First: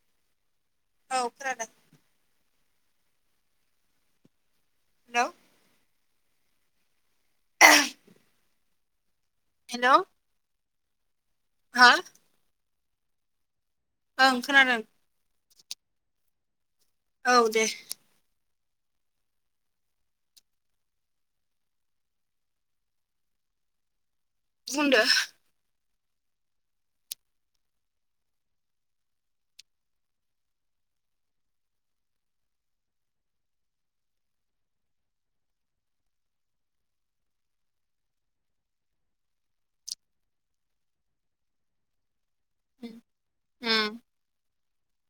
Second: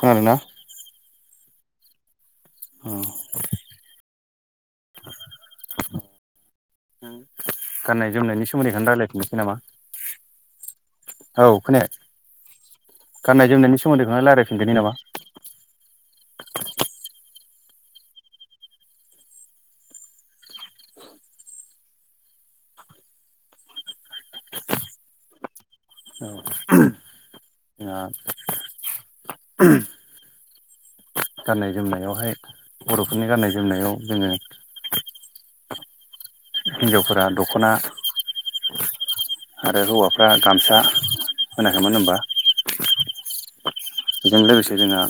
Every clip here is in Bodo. खोनादों ना औ खोनादों [unintelligible] हेल' गाननाय जोमनायनि सोमोन्दैखौनो राय्लायफिननोसै नामा हेल' औ खोन गाननाय जोमनायनि सोमोन्दैखौनो ओं रायलायफिनदोनि खोनादों नामा औ दे बुंदो [unintelligible] [unintelligible] गाननाय जोमनायावहाय बर'फोरनि गाननाय जोमनायाव जोङो हिनजावफोरा दखना आरो हौवाफ्रा गामसा होनायाखैन होमबा? उम बेजों लोगोसे जोंहा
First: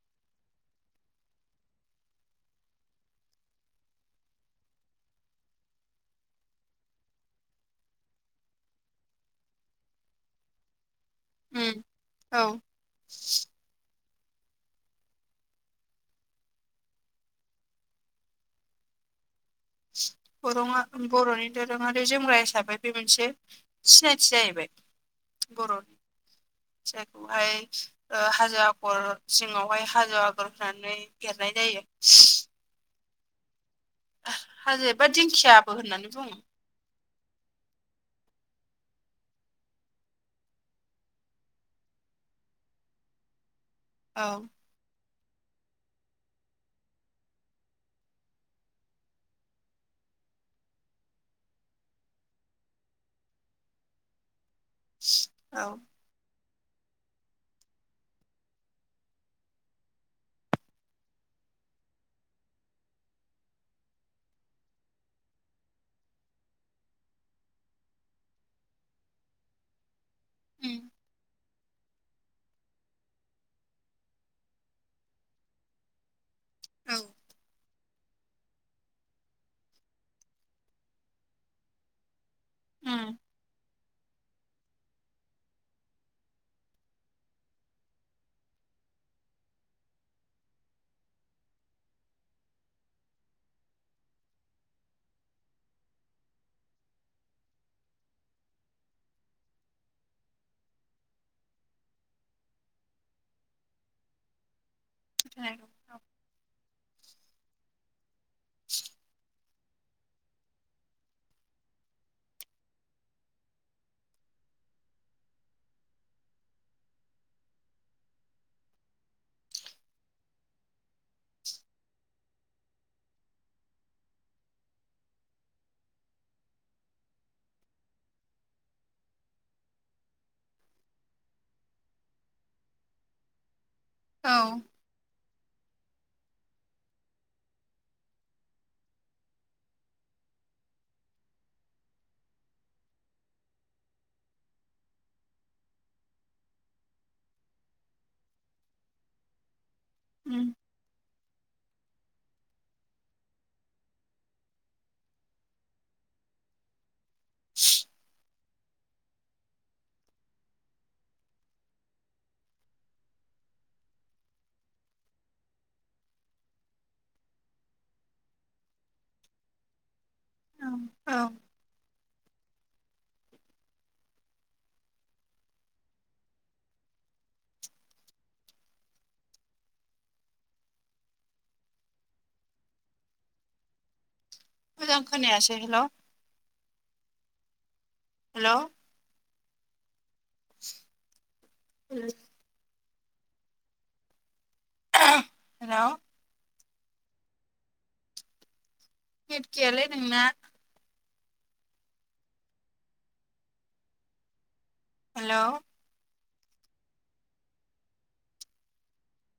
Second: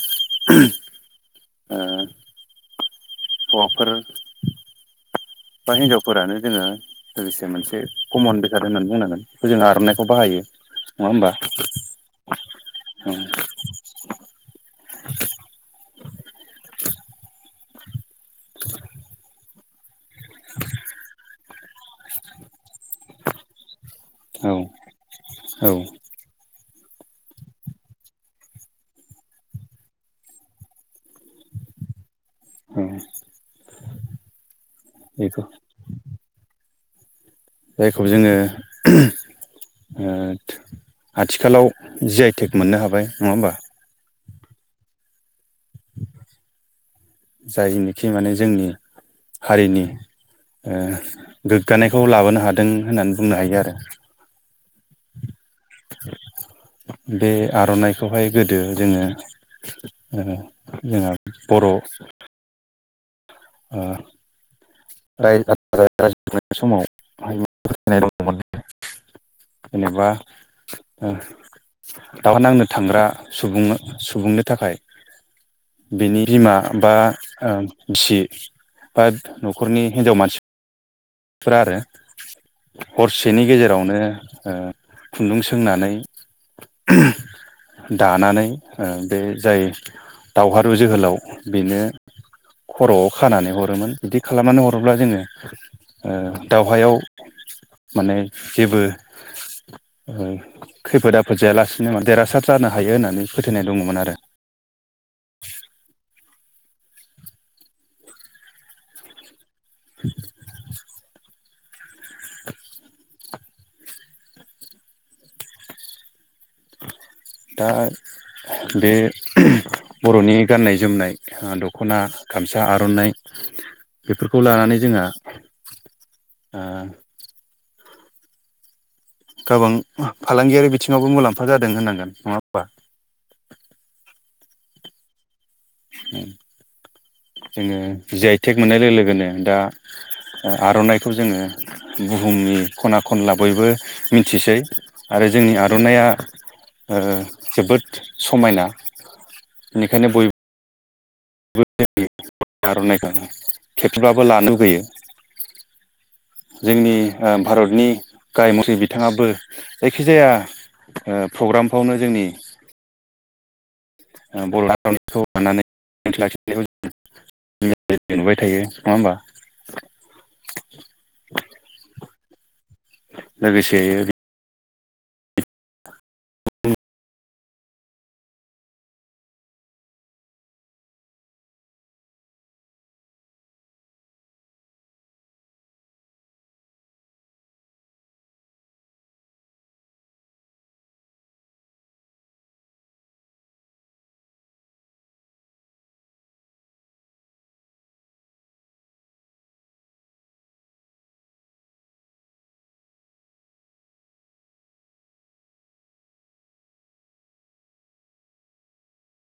अहौवाफोर बा हिनजावफोरानो जोङो लोगोसे मोनसे कमन बेखार होननानै बुंनांगोन जों आर'नाइखौ बाहायो। नङा होमबा? उम औ बर'आ बर'नि दोरोङारि जोमग्रा हिसाबै बे मोनसे सिनायथि औ जाहैबाय औ बर'नि फिथाइखौहाय ओ हाजो आगर सिङावहाय हाजो आगर होनानै एरनाय जायो। औ हाजो एबा दिंखियाबो होननानै बुङो। जायखौ जोङो [unintelligible] आथिखालाव जि आइ टेक मोननो हाबाय नङा होमबा? औ जायनोखि माने जोंनि हारिनि गोग्गानायखौ लाबोनो हादों होननानै बुंनो हायो आरो। औ बे आर'नाइखौहाय गोदो जोङो जोंहा बर' समावनाय दमोन [unintelligible] जेनेबा उम दावहा नांनो थांग्रा सुबुं सुबुंनि थाखाय बिनि बिमा बा औ ओ बिसि बा न'खरनि हिनजाव मानसिफोरा आरो उम हरसेनि गेजेरावनो ओ खुन्दुं सोंनानै [inaudible] दानानै बे जाय दावहारु जोहोलाव बेनो खर'आव खानानै हरोमोन। बिदि खालामनानै हरोब्ला जोङो ओ दावहायाव माने जेबो खैफोद आफोद जायालासिनो देरहासार जानो हायो होननानै फोथायनाय दङमोन आरो। ज [unintelligible] [inaudible] [inaudible] दा बे बर'नि गाननाय जोमनाय दखना गामसा आर'नाइ बेफोरखौ लानानै जोंहा आ गोबां फालांगियारि बिथिङावबो मुलाम्फा जादों होननांगोन नङा होमबा? औ [inaudible] जोङो जि आइ टेक मोननाय लोगो लोगोनो दा आर'नाइखौ जोङो बुहुमनि खना खनला बयबो मिथिसै आरो जोंनि आर'नाइया ओ जोबोद समायना बेनिखायनो बय उम [unintelligible] आर'नाइखौ खेबसेब्लाबो लानो लुुबैयो। जोंनि भारतनि गाय मथे बिथाङाबो जायखिजाया प्रग्रामफ्रावनो जोंनि [unintelligible] [unintelligible] नुबाय थायो नङा होमबा औ औ लोगोसे मोजां खोनायासै हेलौ हेलौ [unintelligible] हेलौ नेट गैयालै नोंना हेलौ